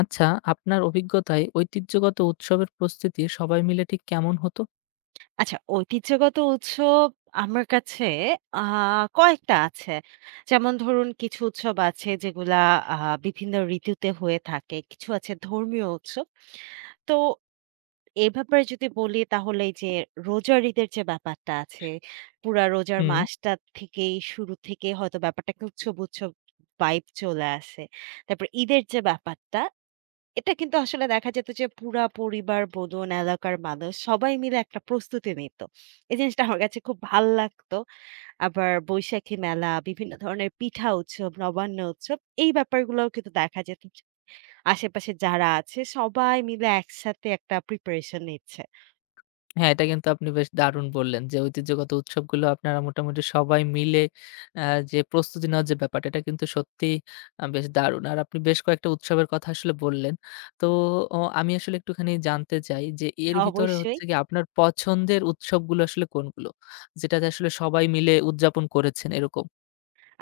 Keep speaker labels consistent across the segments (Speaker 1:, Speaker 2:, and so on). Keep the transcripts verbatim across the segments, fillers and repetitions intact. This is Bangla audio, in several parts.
Speaker 1: আচ্ছা, আপনার অভিজ্ঞতায় ঐতিহ্যগত উৎসবের প্রস্তুতি সবাই মিলে ঠিক কেমন হতো?
Speaker 2: আচ্ছা, ঐতিহ্যগত উৎসব আমার কাছে আ কয়েকটা আছে। যেমন ধরুন কিছু উৎসব আছে যেগুলা আ বিভিন্ন ঋতুতে হয়ে থাকে। কিছু আছে ধর্মীয় উৎসব। তো এ ব্যাপারে যদি বলি তাহলে এই যে রোজার ঈদের যে ব্যাপারটা আছে, পুরা রোজার
Speaker 1: হুম।
Speaker 2: মাসটা থেকেই শুরু থেকে হয়তো ব্যাপারটাকে উৎসব, উৎসব ভাইব চলে আসে। তারপর ঈদের যে ব্যাপারটা এটা কিন্তু আসলে দেখা যেত যে পুরা পরিবার বলুন, এলাকার মানুষ সবাই মিলে একটা প্রস্তুতি নিত। এই জিনিসটা আমার কাছে খুব ভাল লাগতো। আবার বৈশাখী মেলা, বিভিন্ন ধরনের পিঠা উৎসব, নবান্ন উৎসব এই ব্যাপারগুলোও কিন্তু দেখা যেত যে আশেপাশে যারা আছে সবাই মিলে একসাথে একটা প্রিপারেশন নিচ্ছে।
Speaker 1: হ্যাঁ, এটা কিন্তু আপনি বেশ দারুণ বললেন যে ঐতিহ্যগত উৎসবগুলো আপনারা মোটামুটি সবাই মিলে আ যে প্রস্তুতি নেওয়ার যে ব্যাপারটা এটা কিন্তু সত্যিই আ বেশ দারুণ। আর আপনি বেশ কয়েকটা উৎসবের কথা আসলে বললেন। তো অ আমি আসলে একটুখানি জানতে চাই যে এর ভিতরে
Speaker 2: অবশ্যই।
Speaker 1: হচ্ছে গিয়ে আপনার পছন্দের উৎসবগুলো আসলে কোনগুলো? যেটাতে আসলে সবাই মিলে উদযাপন করেছেন এরকম?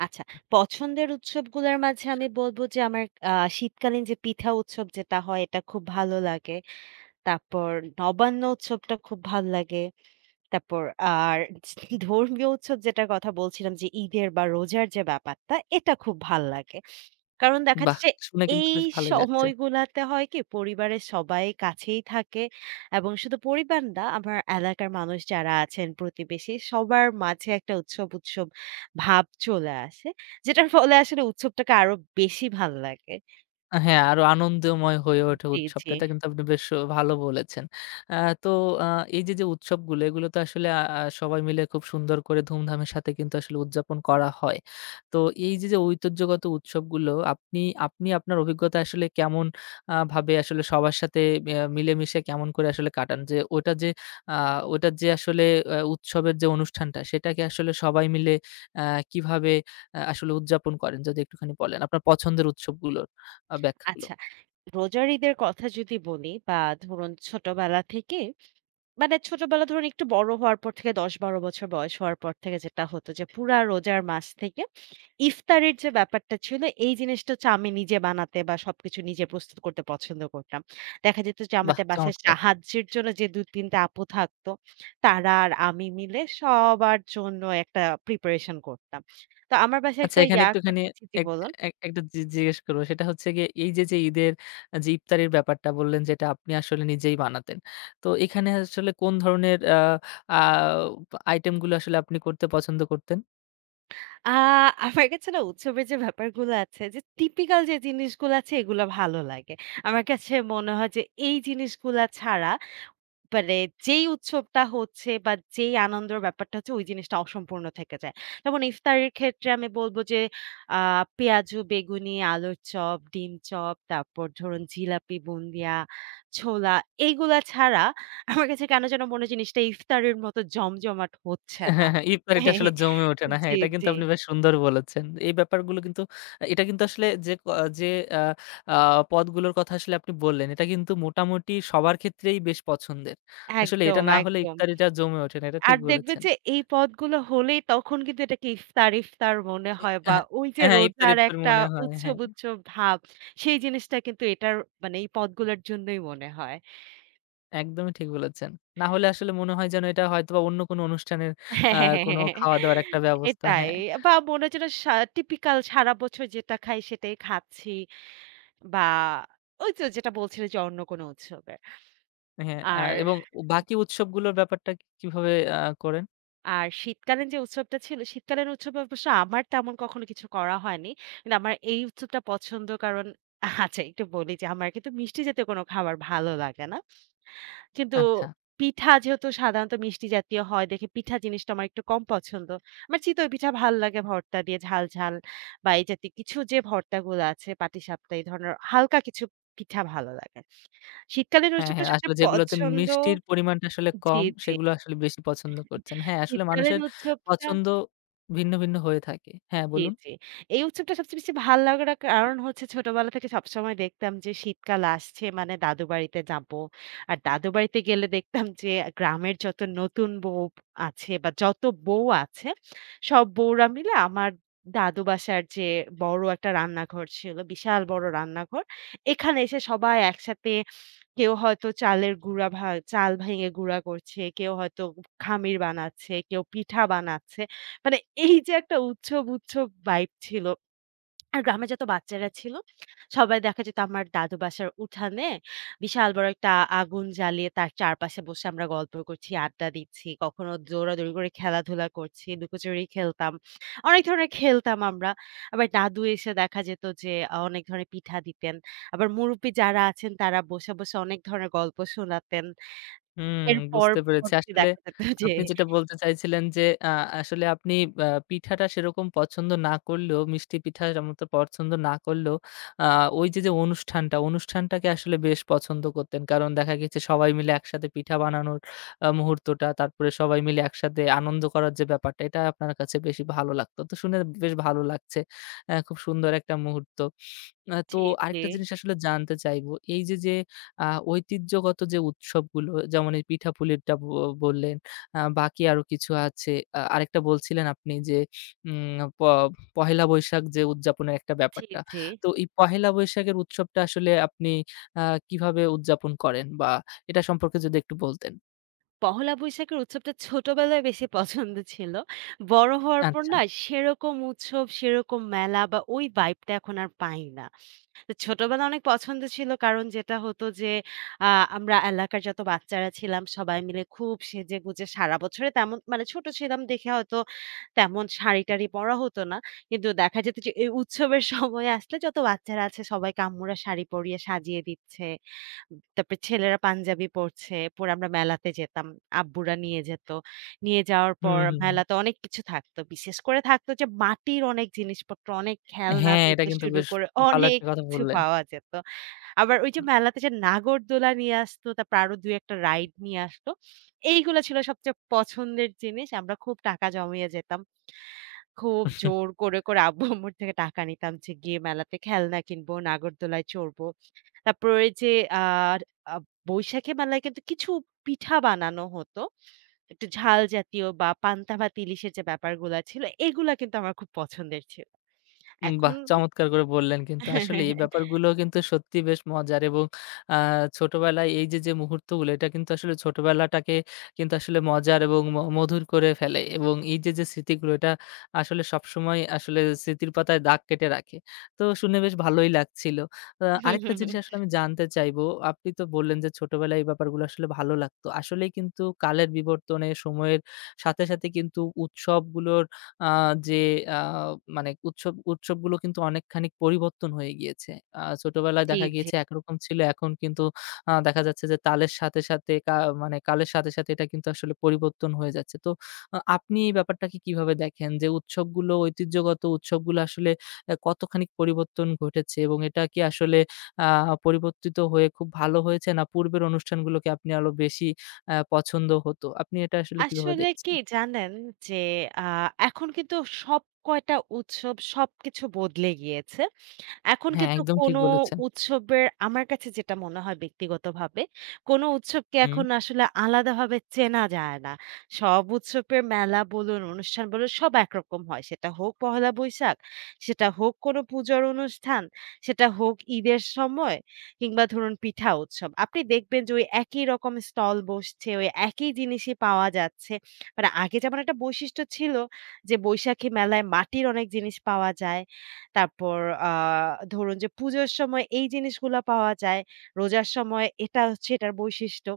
Speaker 2: আচ্ছা, পছন্দের উৎসবগুলোর মাঝে আমি বলব যে আমার আ শীতকালীন যে পিঠা উৎসব যেটা হয় এটা খুব ভালো লাগে। তারপর নবান্ন উৎসবটা খুব ভাল লাগে। তারপর আর ধর্মীয় উৎসব যেটার কথা বলছিলাম যে ঈদের বা রোজার যে ব্যাপারটা, এটা খুব ভাল লাগে। কারণ দেখা
Speaker 1: বাহ!
Speaker 2: যাচ্ছে যে
Speaker 1: শুনে কিন্তু
Speaker 2: এই
Speaker 1: বেশ ভালোই লাগছে।
Speaker 2: সময়গুলাতে হয় কি পরিবারের সবাই কাছেই থাকে এবং শুধু পরিবার না আমার এলাকার মানুষ যারা আছেন, প্রতিবেশী সবার মাঝে একটা উৎসব, উৎসব ভাব চলে আসে। যেটার ফলে আসলে উৎসবটাকে আরো বেশি ভাল লাগে।
Speaker 1: আ হ্যাঁ, আরো আনন্দময় হয়ে ওঠে
Speaker 2: জি,
Speaker 1: উৎসবটা।
Speaker 2: জি।
Speaker 1: এটা কিন্তু আপনি বেশ ভালো বলেছেন। আ তো আ এই যে, যে উৎসবগুলো এগুলো তো আসলে আ আ সবাই মিলে খুব সুন্দর করে ধুমধামের সাথে কিন্তু আসলে উদযাপন করা হয়। তো এই যে, যে ঐতিহ্যগত উৎসবগুলো আপনি আপনি আপনার অভিজ্ঞতা আসলে কেমন আ ভাবে আসলে সবার সাথে আ মিলেমিশে কেমন করে আসলে কাটান? যে ওটা যে আ ওটার যে আসলে আ উৎসবের যে অনুষ্ঠানটা সেটাকে আসলে সবাই মিলে আ কিভাবে আ আসলে উদযাপন করেন? যদি একটুখানি বলেন। আপনার পছন্দের উৎসবগুলো। আ ব্যাখ্যাগুলো।
Speaker 2: আচ্ছা, রোজার ঈদের কথা যদি বলি বা ধরুন ছোটবেলা থেকে মানে ছোটবেলা ধরুন একটু বড় হওয়ার পর থেকে দশ বারো বছর বয়স হওয়ার পর থেকে যেটা হতো যে পুরা রোজার মাস থেকে ইফতারের যে ব্যাপারটা ছিল এই জিনিসটা হচ্ছে আমি নিজে বানাতে বা সবকিছু নিজে প্রস্তুত করতে পছন্দ করতাম। দেখা যেত যে
Speaker 1: বাহ!
Speaker 2: আমাদের বাসায়
Speaker 1: চমৎকার।
Speaker 2: সাহায্যের জন্য যে দুই তিন টা আপু থাকতো তারা আর আমি মিলে সবার জন্য একটা প্রিপারেশন করতাম। তো আমার বাসায়
Speaker 1: আচ্ছা
Speaker 2: একটা
Speaker 1: এখানে
Speaker 2: ইয়া কর
Speaker 1: একটুখানি
Speaker 2: জি, জি
Speaker 1: এক
Speaker 2: বলুন।
Speaker 1: এক একটা জি জিজ্ঞেস করব। সেটা হচ্ছে গিয়ে এই যে, যে ঈদের আ যে ইফতারির ব্যাপারটা বললেন যেটা আপনি আসলে নিজেই বানাতেন। তো এখানে আসলে কোন ধরনের আ আ আইটেমগুলো আসলে আপনি করতে পছন্দ করতেন?
Speaker 2: আ আমার কাছে না উৎসবের যে ব্যাপারগুলো আছে যে টিপিক্যাল যে জিনিসগুলো আছে এগুলো ভালো লাগে। আমার কাছে মনে হয় যে এই জিনিসগুলা ছাড়া মানে যেই উৎসবটা হচ্ছে বা যেই আনন্দের ব্যাপারটা হচ্ছে ওই জিনিসটা অসম্পূর্ণ থেকে যায়। যেমন ইফতারের ক্ষেত্রে আমি বলব যে আ পেঁয়াজু, বেগুনি, আলুর চপ, ডিম চপ, তারপর ধরুন জিলাপি, বুন্দিয়া, ছোলা এইগুলা ছাড়া আমার কাছে কেন যেন মনে হয় জিনিসটা ইফতারের মতো জমজমাট হচ্ছে না।
Speaker 1: হ্যাঁ, হ্যাঁ, ইফতারিটা আসলে জমে ওঠে না। হ্যাঁ,
Speaker 2: জি,
Speaker 1: এটা কিন্তু
Speaker 2: জি।
Speaker 1: আপনি বেশ সুন্দর বলেছেন। এই ব্যাপারগুলো কিন্তু এটা কিন্তু আসলে যে ক যে আ আ পদগুলোর কথা আসলে আপনি বললেন, এটা কিন্তু মোটামুটি সবার ক্ষেত্রেই বেশ পছন্দের। আসলে এটা
Speaker 2: একদম,
Speaker 1: না হলে
Speaker 2: একদম।
Speaker 1: ইফতারিটা জমে ওঠে না। এটা ঠিক
Speaker 2: আর দেখবেন
Speaker 1: বলেছেন।
Speaker 2: যে এই পদগুলো হলেই তখন কিন্তু এটাকে ইফতার, ইফতার মনে
Speaker 1: এ
Speaker 2: হয় বা
Speaker 1: হ্যাঁ,
Speaker 2: ওই যে
Speaker 1: হ্যাঁ, ইফতার,
Speaker 2: রোজার
Speaker 1: ইফতার
Speaker 2: একটা
Speaker 1: মনে হয়।
Speaker 2: উৎসব,
Speaker 1: হ্যাঁ,
Speaker 2: উৎসব ভাব সেই জিনিসটা কিন্তু এটার মানে এই পদগুলোর জন্যই মনে হয়।
Speaker 1: একদমই ঠিক বলেছেন। না হলে আসলে মনে হয় যেন এটা হয়তোবা অন্য কোনো অনুষ্ঠানের আ কোনো
Speaker 2: হ্যাঁ,
Speaker 1: খাওয়া-দাওয়ার একটা ব্যবস্থা।
Speaker 2: এটাই।
Speaker 1: হ্যাঁ,
Speaker 2: বা মনে হয় যেন সা টিপিক্যাল সারা বছর যেটা খাই সেটাই খাচ্ছি বা ওই তো যেটা বলছিলেন যে অন্য কোনো উৎসবে।
Speaker 1: হ্যাঁ, আ
Speaker 2: আর
Speaker 1: এবং বাকি উৎসবগুলোর ব্যাপারটা কিভাবে আ করেন?
Speaker 2: আর শীতকালীন যে উৎসবটা ছিল, শীতকালীন উৎসবে অবশ্য আমার তেমন কখনো কিছু করা হয়নি। কিন্তু আমার এই উৎসবটা পছন্দ কারণ আচ্ছা, একটু বলি যে আমার কিন্তু মিষ্টি জাতীয় কোনো খাবার ভালো লাগে না। কিন্তু
Speaker 1: আচ্ছা।
Speaker 2: পিঠা যেহেতু সাধারণত মিষ্টি জাতীয় হয় দেখে পিঠা জিনিসটা আমার একটু কম পছন্দ। আমার চিতই পিঠা ভাল লাগে ভর্তা দিয়ে ঝাল, ঝাল বা এই জাতীয় কিছু যে ভর্তাগুলো আছে পাটিসাপটা এই ধরনের হালকা কিছু পিঠা ভালো লাগে। শীতকালীন
Speaker 1: হ্যাঁ,
Speaker 2: উৎসবটা
Speaker 1: হ্যাঁ, আসলে
Speaker 2: সবচেয়ে
Speaker 1: যেগুলোতে
Speaker 2: পছন্দ।
Speaker 1: মিষ্টির পরিমাণটা আসলে
Speaker 2: জি,
Speaker 1: কম,
Speaker 2: জি।
Speaker 1: সেগুলো আসলে বেশি পছন্দ করছেন। হ্যাঁ, আসলে
Speaker 2: শীতকালীন
Speaker 1: মানুষের
Speaker 2: উৎসবটা
Speaker 1: পছন্দ ভিন্ন, ভিন্ন হয়ে থাকে। হ্যাঁ,
Speaker 2: জি,
Speaker 1: বলুন।
Speaker 2: জি। এই উৎসবটা সবচেয়ে বেশি ভাল লাগার কারণ হচ্ছে ছোটবেলা থেকে সবসময় দেখতাম যে শীতকাল আসছে মানে দাদু বাড়িতে যাবো। আর দাদু বাড়িতে গেলে দেখতাম যে গ্রামের যত নতুন বউ আছে বা যত বউ আছে সব বউরা মিলে আমার দাদু বাসার যে বড় একটা রান্নাঘর ছিল, বিশাল বড় রান্নাঘর। এখানে এসে সবাই একসাথে কেউ হয়তো চালের গুঁড়া ভা চাল ভেঙে গুঁড়া করছে, কেউ হয়তো খামির বানাচ্ছে, কেউ পিঠা বানাচ্ছে। মানে এই যে একটা উৎসব, উৎসব ভাইব ছিল। আর গ্রামে যত বাচ্চারা ছিল, সবাই দেখা যেত আমার দাদু বাসার উঠানে বিশাল বড় একটা আগুন জ্বালিয়ে তার চারপাশে বসে আমরা গল্প করছি, আড্ডা দিচ্ছি। কখনো দৌড়াদৌড়ি করে খেলাধুলা করছি, লুকোচুরি খেলতাম। অনেক ধরনের খেলতাম আমরা। আবার দাদু এসে দেখা যেত যে আ অনেক ধরনের পিঠা দিতেন। আবার মুরুব্বি যারা আছেন তারা বসে, বসে অনেক ধরনের গল্প শোনাতেন।
Speaker 1: হুম,
Speaker 2: এরপর
Speaker 1: বুঝতে পেরেছি।
Speaker 2: পরবর্তী
Speaker 1: আসলে
Speaker 2: দেখা যেত যে
Speaker 1: আপনি যেটা বলতে চাইছিলেন যে, আ আসলে আপনি আ পিঠাটা সেরকম পছন্দ না করলেও, মিষ্টি পিঠা যেমন তো পছন্দ না করলেও, আ ওই যে, যে অনুষ্ঠানটা, অনুষ্ঠানটাকে আসলে বেশ পছন্দ করতেন। কারণ দেখা গেছে সবাই মিলে একসাথে পিঠা বানানোর আ মুহূর্তটা, তারপরে সবাই মিলে একসাথে আনন্দ করার যে ব্যাপারটা, এটা আপনার কাছে বেশি ভালো লাগতো। তো শুনে বেশ ভালো লাগছে। অ্যা খুব সুন্দর একটা মুহূর্ত। আ তো
Speaker 2: জি, জি,
Speaker 1: আরেকটা জিনিস আসলে জানতে চাইবো। এই যে, যে, আ ঐতিহ্যগত যে, উৎসবগুলো যেমন এই পিঠাপুলিরটা ব বললেন, আ বাকি আরো কিছু আছে। আ আরেকটা বলছিলেন আপনি যে, উম প পহেলা বৈশাখ যে, উদযাপনের একটা
Speaker 2: জি,
Speaker 1: ব্যাপারটা।
Speaker 2: জি।
Speaker 1: তো এই পহেলা বৈশাখের উৎসবটা আসলে আপনি আ কিভাবে উদযাপন করেন বা এটা সম্পর্কে যদি একটু বলতেন?
Speaker 2: পহেলা বৈশাখের উৎসবটা ছোটবেলায় বেশি পছন্দ ছিল। বড় হওয়ার পর
Speaker 1: আচ্ছা।
Speaker 2: না সেরকম উৎসব, সেরকম মেলা বা ওই ভাইবটা এখন আর পাই না। তো ছোটবেলা অনেক পছন্দ ছিল কারণ যেটা হতো যে আ আমরা এলাকার যত বাচ্চারা ছিলাম সবাই মিলে খুব সেজেগুজে সারা বছরে তেমন মানে ছোট ছিলাম দেখে হয়তো তেমন শাড়ি-টাড়ি পরা হতো না। কিন্তু দেখা যেত যে এই উৎসবের সময় আসলে যত বাচ্চারা আছে সবাইকে আম্মুরা শাড়ি পরিয়ে সাজিয়ে দিচ্ছে। তারপরে ছেলেরা পাঞ্জাবি পরছে। পরে আমরা মেলাতে যেতাম। আব্বুরা নিয়ে যেত। নিয়ে যাওয়ার
Speaker 1: হুম,
Speaker 2: পর
Speaker 1: হুম, হুম।
Speaker 2: মেলাতে অনেক কিছু থাকতো। বিশেষ করে থাকতো যে মাটির অনেক জিনিসপত্র, অনেক খেলনা
Speaker 1: হ্যাঁ, এটা
Speaker 2: থেকে
Speaker 1: কিন্তু
Speaker 2: শুরু
Speaker 1: বেশ
Speaker 2: করে
Speaker 1: ভালো
Speaker 2: অনেক
Speaker 1: একটা কথা
Speaker 2: কিছু
Speaker 1: বললেন।
Speaker 2: পাওয়া যেত। আবার ওই যে মেলাতে যে নাগরদোলা নিয়ে আসতো, তারপর আরো দুই এক টা রাইড নিয়ে আসতো। এইগুলা ছিল সবচেয়ে পছন্দের জিনিস। আমরা খুব টাকা জমিয়ে যেতাম। খুব জোর করে, করে আব্বু-আম্মুর থেকে টাকা নিতাম যে গিয়ে মেলাতে খেলনা কিনবো, নাগরদোলায় চড়বো। তারপর ওই যে আ আ বৈশাখী মেলায় কিন্তু কিছু পিঠা বানানো হতো। একটু ঝাল জাতীয় বা পান্তা ভাত ইলিশের যে ব্যাপারগুলা ছিল, এগুলা কিন্তু আমার খুব পছন্দের ছিল।
Speaker 1: উম
Speaker 2: এখন
Speaker 1: বাহ! চমৎকার করে বললেন কিন্তু আসলে এই ব্যাপারগুলো কিন্তু সত্যি বেশ মজার এবং আ ছোটবেলায় এই যে, যে মুহূর্তগুলো এটা কিন্তু আসলে ছোটবেলাটাকে কিন্তু আসলে মজার এবং ম মধুর করে ফেলে এবং এই যে, যে স্মৃতিগুলো এটা আসলে সবসময় আসলে স্মৃতির পাতায় দাগ কেটে রাখে। তো শুনে বেশ ভালোই লাগছিল। আ আরেকটা জিনিস আসলে আমি জানতে চাইবো, আপনি তো বললেন যে ছোটবেলায় এই ব্যাপারগুলো আসলে ভালো লাগতো। আসলেই কিন্তু কালের বিবর্তনে সময়ের সাথে, সাথে কিন্তু উৎসবগুলোর আ যে আ মানে উৎসব উৎসবগুলো কিন্তু অনেকখানি পরিবর্তন হয়ে গিয়েছে। আ ছোটবেলায়
Speaker 2: জি,
Speaker 1: দেখা
Speaker 2: জি।
Speaker 1: গিয়েছে একরকম ছিল, এখন কিন্তু আ দেখা যাচ্ছে যে তালের সাথে, সাথে কা মানে কালের সাথে, সাথে এটা কিন্তু আসলে পরিবর্তন হয়ে যাচ্ছে। তো আ আপনি এই ব্যাপারটাকে কিভাবে দেখেন যে উৎসবগুলো ঐতিহ্যগত উৎসবগুলো আসলে আ কতখানি পরিবর্তন ঘটেছে এবং এটা কি আসলে আ পরিবর্তিত হয়ে খুব ভালো হয়েছে না পূর্বের অনুষ্ঠানগুলোকে আপনি আরো বেশি আ পছন্দ হতো? আপনি এটা আসলে কিভাবে
Speaker 2: আসলে কি
Speaker 1: দেখছেন?
Speaker 2: জানেন যে আ এখন কিন্তু সব কয়টা উৎসব সবকিছু বদলে গিয়েছে। এখন
Speaker 1: হ্যাঁ,
Speaker 2: কিন্তু
Speaker 1: একদম ঠিক
Speaker 2: কোনো
Speaker 1: বলেছেন।
Speaker 2: উৎসবের আমার কাছে যেটা মনে হয় ব্যক্তিগতভাবে, কোনো উৎসবকে
Speaker 1: হুম।
Speaker 2: এখন আসলে আলাদাভাবে চেনা যায় না। সব উৎসবের মেলা বলুন, অনুষ্ঠান বলুন সব একরকম হয়। সেটা হোক পহেলা বৈশাখ, সেটা হোক কোনো পুজোর অনুষ্ঠান, সেটা হোক ঈদের সময় কিংবা ধরুন পিঠা উৎসব। আপনি দেখবেন যে ওই একই রকম স্টল বসছে, ওই একই জিনিসই পাওয়া যাচ্ছে। মানে আগে যেমন একটা বৈশিষ্ট্য ছিল যে বৈশাখী মেলায় মাটির অনেক জিনিস পাওয়া যায়। তারপর আ ধরুন যে পুজোর সময় এই জিনিসগুলা পাওয়া যায়। রোজার সময় এটা হচ্ছে এটার বৈশিষ্ট্য।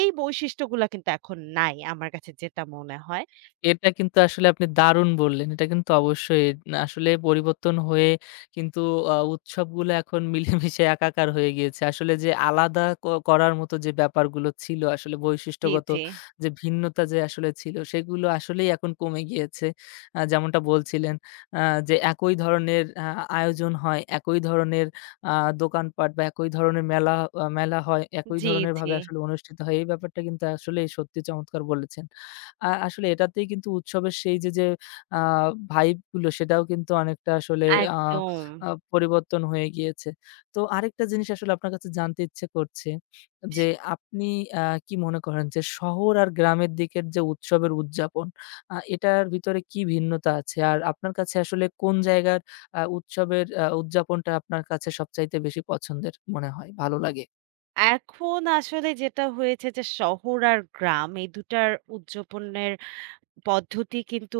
Speaker 2: এই বৈশিষ্ট্যগুলা কিন্তু এখন নাই আমার কাছে যেটা মনে হয়।
Speaker 1: এটা কিন্তু আসলে আপনি দারুণ বললেন। এটা কিন্তু অবশ্যই না আসলে পরিবর্তন হয়ে কিন্তু আ উৎসবগুলো এখন মিলেমিশে একাকার হয়ে গিয়েছে। আসলে যে আলাদা ক করার মতো যে ব্যাপারগুলো ছিল আসলে
Speaker 2: জি,
Speaker 1: বৈশিষ্ট্যগত
Speaker 2: জি।
Speaker 1: যে ভিন্নতা যে আসলে ছিল সেগুলো আসলেই এখন কমে গিয়েছে। আ যেমনটা বলছিলেন আ যে একই ধরনের আ আয়োজন হয়, একই ধরনের আ দোকানপাট বা একই ধরনের মেলা আ মেলা হয়, একই
Speaker 2: জি,
Speaker 1: ধরনের
Speaker 2: জি।
Speaker 1: ভাবে আসলে অনুষ্ঠিত হয়। এই ব্যাপারটা কিন্তু আসলেই সত্যি চমৎকার বলেছেন। আ আসলে এটাতেই কিন্তু উৎসবের সেই যে, যে আ ভাইব গুলো সেটাও কিন্তু অনেকটা আসলে আ
Speaker 2: একদম।
Speaker 1: আ পরিবর্তন হয়ে গিয়েছে। তো আরেকটা জিনিস আসলে আপনার কাছে জানতে ইচ্ছে করছে যে,
Speaker 2: সে
Speaker 1: আপনি আ কি মনে করেন যে, শহর আর গ্রামের দিকের যে উৎসবের উদযাপন আ এটার ভিতরে কি ভিন্নতা আছে? আর আপনার কাছে আসলে কোন জায়গার আ উৎসবের আ উদযাপনটা আপনার কাছে সবচাইতে বেশি পছন্দের মনে হয়, ভালো লাগে?
Speaker 2: এখন আসলে যেটা হয়েছে যে শহর আর গ্রাম এই দুই টার উদযাপনের পদ্ধতি কিন্তু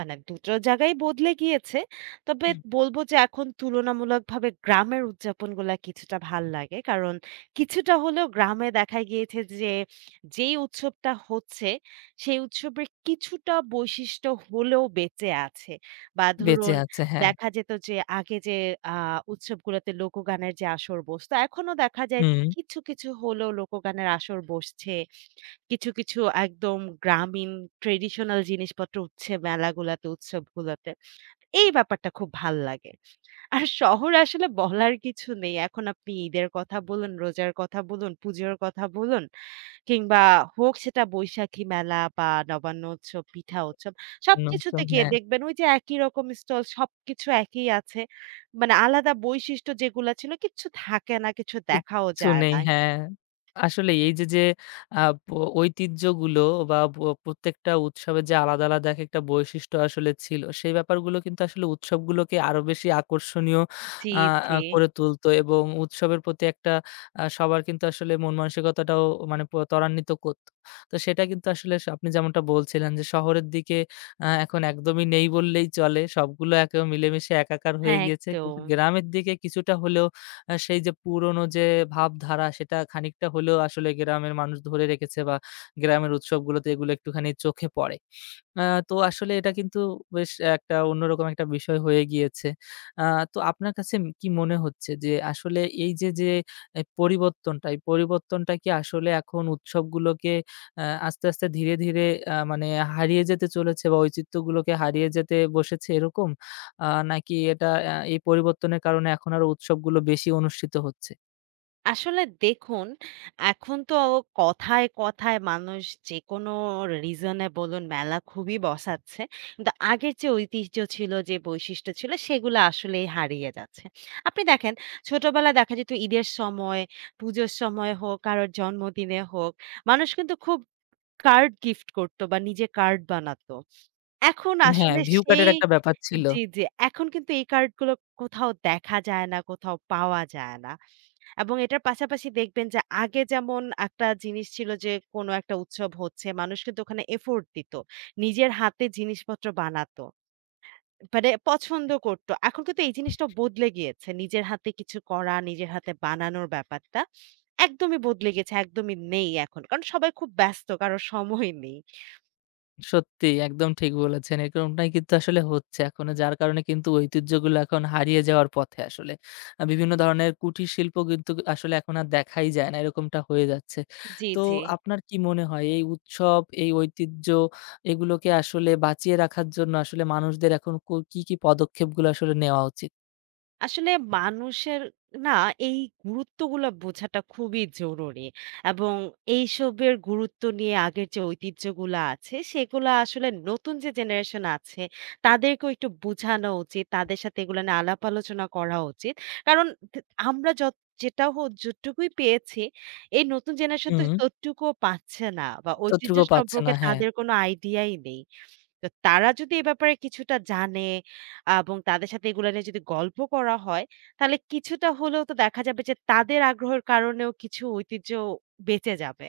Speaker 2: মানে দুটো জায়গায় বদলে গিয়েছে। তবে
Speaker 1: হুম।
Speaker 2: বলব যে এখন তুলনামূলকভাবে গ্রামের উদযাপনগুলা কিছুটা ভাল লাগে। কারণ কিছুটা হলেও গ্রামে দেখা গিয়েছে যে, যেই উৎসবটা হচ্ছে সেই উৎসবের কিছুটা বৈশিষ্ট্য হলেও বেঁচে আছে। বা
Speaker 1: বেঁচে
Speaker 2: ধরুন
Speaker 1: আছে হ্যাঁ।
Speaker 2: দেখা যেত যে আগে যে আ উৎসবগুলোতে লোকগানের যে আসর বসতো, এখনো দেখা যায় যে
Speaker 1: হুম,
Speaker 2: কিছু, কিছু হলেও লোকগানের আসর বসছে। কিছু, কিছু একদম গ্রামীণ ট্র্যাডিশনাল জিনিসপত্র উঠছে মেলাগুলাতে, উৎসবগুলাতে। এই ব্যাপারটা খুব ভাল লাগে। আর শহরে আসলে বলার কিছু নেই। এখন আপনি ঈদের কথা বলুন, রোজার কথা বলুন, পুজোর কথা বলুন কিংবা হোক সেটা বৈশাখী মেলা বা নবান্ন উৎসব, পিঠা উৎসব
Speaker 1: অন্য
Speaker 2: সবকিছুতে
Speaker 1: উৎসব
Speaker 2: গিয়ে
Speaker 1: হ্যাঁ।
Speaker 2: দেখবেন ওই যে একই রকম স্টল সবকিছু একই আছে। মানে আলাদা বৈশিষ্ট্য যেগুলা ছিল কিচ্ছু থাকে না, কিছু দেখাও
Speaker 1: কিচ্ছু
Speaker 2: যায়
Speaker 1: নেই,
Speaker 2: না।
Speaker 1: হ্যাঁ। আসলেই এই যে, যে আ প ঐতিহ্যগুলো বা প প্রত্যেকটা উৎসবের যে আলাদা, আলাদা একেকটা বৈশিষ্ট্য আসলে ছিল, সেই ব্যাপারগুলো কিন্তু আসলে উৎসবগুলোকে আরো বেশি আকর্ষণীয়
Speaker 2: জি,
Speaker 1: আ আ
Speaker 2: জি।
Speaker 1: করে তুলতো এবং উৎসবের প্রতি একটা আ সবার কিন্তু আসলে মন মানসিকতাটাও মানে প ত্বরান্বিত করতো। তো সেটা কিন্তু আসলে স আপনি যেমনটা বলছিলেন যে, শহরের দিকে আ এখন একদমই নেই বললেই চলে। সবগুলো একে মিলেমিশে একাকার হয়ে
Speaker 2: হ্যাঁ,
Speaker 1: গিয়েছে।
Speaker 2: একদম।
Speaker 1: কিন্তু গ্রামের দিকে কিছুটা হলেও আ সেই যে পুরনো যে ভাবধারা সেটা খানিকটা হলেও আসলে গ্রামের মানুষ ধরে রেখেছে বা গ্রামের উৎসবগুলোতে এগুলো একটুখানি চোখে পড়ে। আ তো আসলে এটা কিন্তু বেশ একটা অন্যরকম একটা বিষয় হয়ে গিয়েছে। আ তো আপনার কাছে উম কি মনে হচ্ছে যে আসলে এই যে, যে এ পরিবর্তনটা, এই পরিবর্তনটা কি আসলে এখন উৎসবগুলোকে আ আস্তে, আস্তে ধীরে, ধীরে আ মানে হারিয়ে যেতে চলেছে বা ঐচিত্যগুলোকে হারিয়ে যেতে বসেছে এরকম? আ নাকি এটা অ্যা এই পরিবর্তনের কারণে এখন আরো উৎসবগুলো বেশি অনুষ্ঠিত হচ্ছে।
Speaker 2: আসলে দেখুন, এখন তো কথায়, কথায় মানুষ যেকোনো রিজনে বলুন মেলা খুবই বসাচ্ছে। কিন্তু আগের যে ঐতিহ্য ছিল, যে বৈশিষ্ট্য ছিল সেগুলো আসলেই হারিয়ে যাচ্ছে। আপনি দেখেন ছোটবেলায় দেখা যেত ঈদের সময়, পুজোর সময় হোক, কারোর জন্মদিনে হোক, মানুষ কিন্তু খুব কার্ড গিফট করত বা নিজে কার্ড বানাতো। এখন
Speaker 1: হ্যাঁ,
Speaker 2: আসলে
Speaker 1: ভিউ
Speaker 2: সেই
Speaker 1: কাটের একটা ব্যাপার ছিল।
Speaker 2: জি, জি। এখন কিন্তু এই কার্ডগুলো কোথাও দেখা যায় না, কোথাও পাওয়া যায় না। এবং এটার পাশাপাশি দেখবেন যে আগে যেমন একটা জিনিস ছিল যে কোনো একটা উৎসব হচ্ছে মানুষ কিন্তু ওখানে এফোর্ট দিত। নিজের হাতে জিনিসপত্র বানাতো। মানে পছন্দ করত। এখন কিন্তু এই জিনিসটা বদলে গিয়েছে। নিজের হাতে কিছু করা, নিজের হাতে বানানোর ব্যাপারটা একদমই বদলে গেছে। একদমই নেই এখন। কারণ সবাই খুব ব্যস্ত কারো সময় নেই।
Speaker 1: সত্যি একদম ঠিক বলেছেন। এরকমটাই কিন্তু আসলে হচ্ছে এখন যার কারণে কিন্তু ঐতিহ্যগুলো এখন হারিয়ে যাওয়ার পথে আসলে। আ বিভিন্ন ধরনের কুটির শিল্প কিন্তু আসলে এখন আর দেখাই যায় না। এরকমটা হয়ে যাচ্ছে।
Speaker 2: জি,
Speaker 1: তো
Speaker 2: জি।
Speaker 1: আপনার কি মনে হয় এই উৎসব, এই ঐতিহ্য এগুলোকে আসলে বাঁচিয়ে রাখার জন্য আসলে মানুষদের এখন কো কি, কি পদক্ষেপগুলো আসলে নেওয়া উচিত?
Speaker 2: আসলে মানুষের না এই গুরুত্বগুলো বোঝাটা খুবই জরুরি এবং এইসবের গুরুত্ব নিয়ে আগের যে ঐতিহ্যগুলো আছে সেগুলো আসলে নতুন যে জেনারেশন আছে তাদেরকেও একটু বোঝানো উচিত তাদের সাথে এগুলো নিয়ে আলাপ আলোচনা করা উচিত কারণ তে- আমরা যত যেটা হোক যতটুকুই পেয়েছি এই নতুন জেনারেশন তো
Speaker 1: হুম,
Speaker 2: ততটুকুও পাচ্ছে না বা ঐতিহ্য
Speaker 1: ততটুকুও পাচ্ছে না।
Speaker 2: সম্পর্কে
Speaker 1: হ্যাঁ।
Speaker 2: তাদের কোনো আইডিয়াই নেই তো তারা যদি এ ব্যাপারে কিছুটা জানে এবং তাদের সাথে এগুলা নিয়ে যদি গল্প করা হয়, তাহলে কিছুটা হলেও তো দেখা যাবে যে তাদের আগ্রহের কারণেও কিছু ঐতিহ্য বেঁচে যাবে।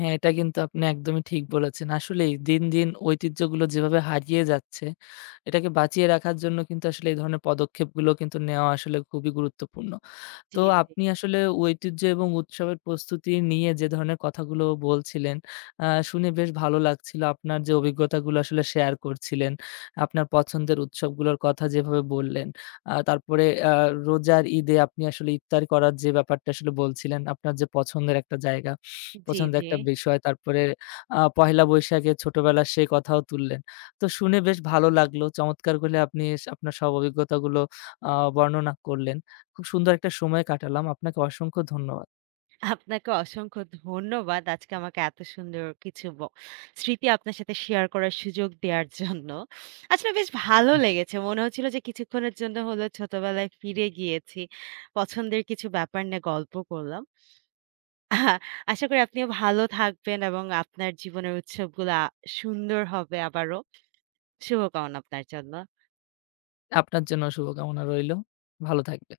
Speaker 1: হ্যাঁ, এটা কিন্তু আপনি একদমই ঠিক বলেছেন। আসলেই দিন, দিন ঐতিহ্যগুলো যেভাবে হারিয়ে যাচ্ছে, এটাকে বাঁচিয়ে রাখার জন্য কিন্তু আসলে এই ধরনের পদক্ষেপগুলো কিন্তু নেওয়া আসলে খুবই গুরুত্বপূর্ণ। তো
Speaker 2: জি, জি।
Speaker 1: আপনি আসলে ঐতিহ্য এবং উৎসবের প্রস্তুতি নিয়ে যে ধরনের কথাগুলো বলছিলেন, আ শুনে বেশ ভালো লাগছিল। আপনার যে অভিজ্ঞতাগুলো আসলে শেয়ার করছিলেন, আপনার পছন্দের উৎসবগুলোর কথা যেভাবে বললেন। আ তারপরে আ রোজার ঈদে আপনি আসলে ইফতার করার যে ব্যাপারটা আসলে বলছিলেন, আপনার যে পছন্দের একটা জায়গা,
Speaker 2: জি,
Speaker 1: পছন্দের
Speaker 2: জি।
Speaker 1: একটা বিষয়। তারপরে আ পহেলা বৈশাখে ছোটবেলার সেই কথাও তুললেন। তো শুনে বেশ ভালো লাগলো। চমৎকার করে আপনি আপনার সব অভিজ্ঞতাগুলো আ বর্ণনা করলেন। খুব সুন্দর একটা সময় কাটালাম। আপনাকে অসংখ্য ধন্যবাদ।
Speaker 2: আপনাকে অসংখ্য ধন্যবাদ। আজকে আমাকে এত সুন্দর কিছু ব স্মৃতি আপনার সাথে শেয়ার করার সুযোগ দেওয়ার জন্য। আসলে বেশ ভালো লেগেছে। মনে হচ্ছিল যে কিছুক্ষণের জন্য হলেও ছোটবেলায় ফিরে গিয়েছি। পছন্দের কিছু ব্যাপার নিয়ে গল্প করলাম। আহা, আশা করি আপনিও ভালো থাকবেন এবং আপনার জীবনের উৎসবগুলা সুন্দর হবে আবারও। শুভকামনা আপনার জন্য।
Speaker 1: আপনার জন্য শুভকামনা রইলো। ভালো থাকবেন।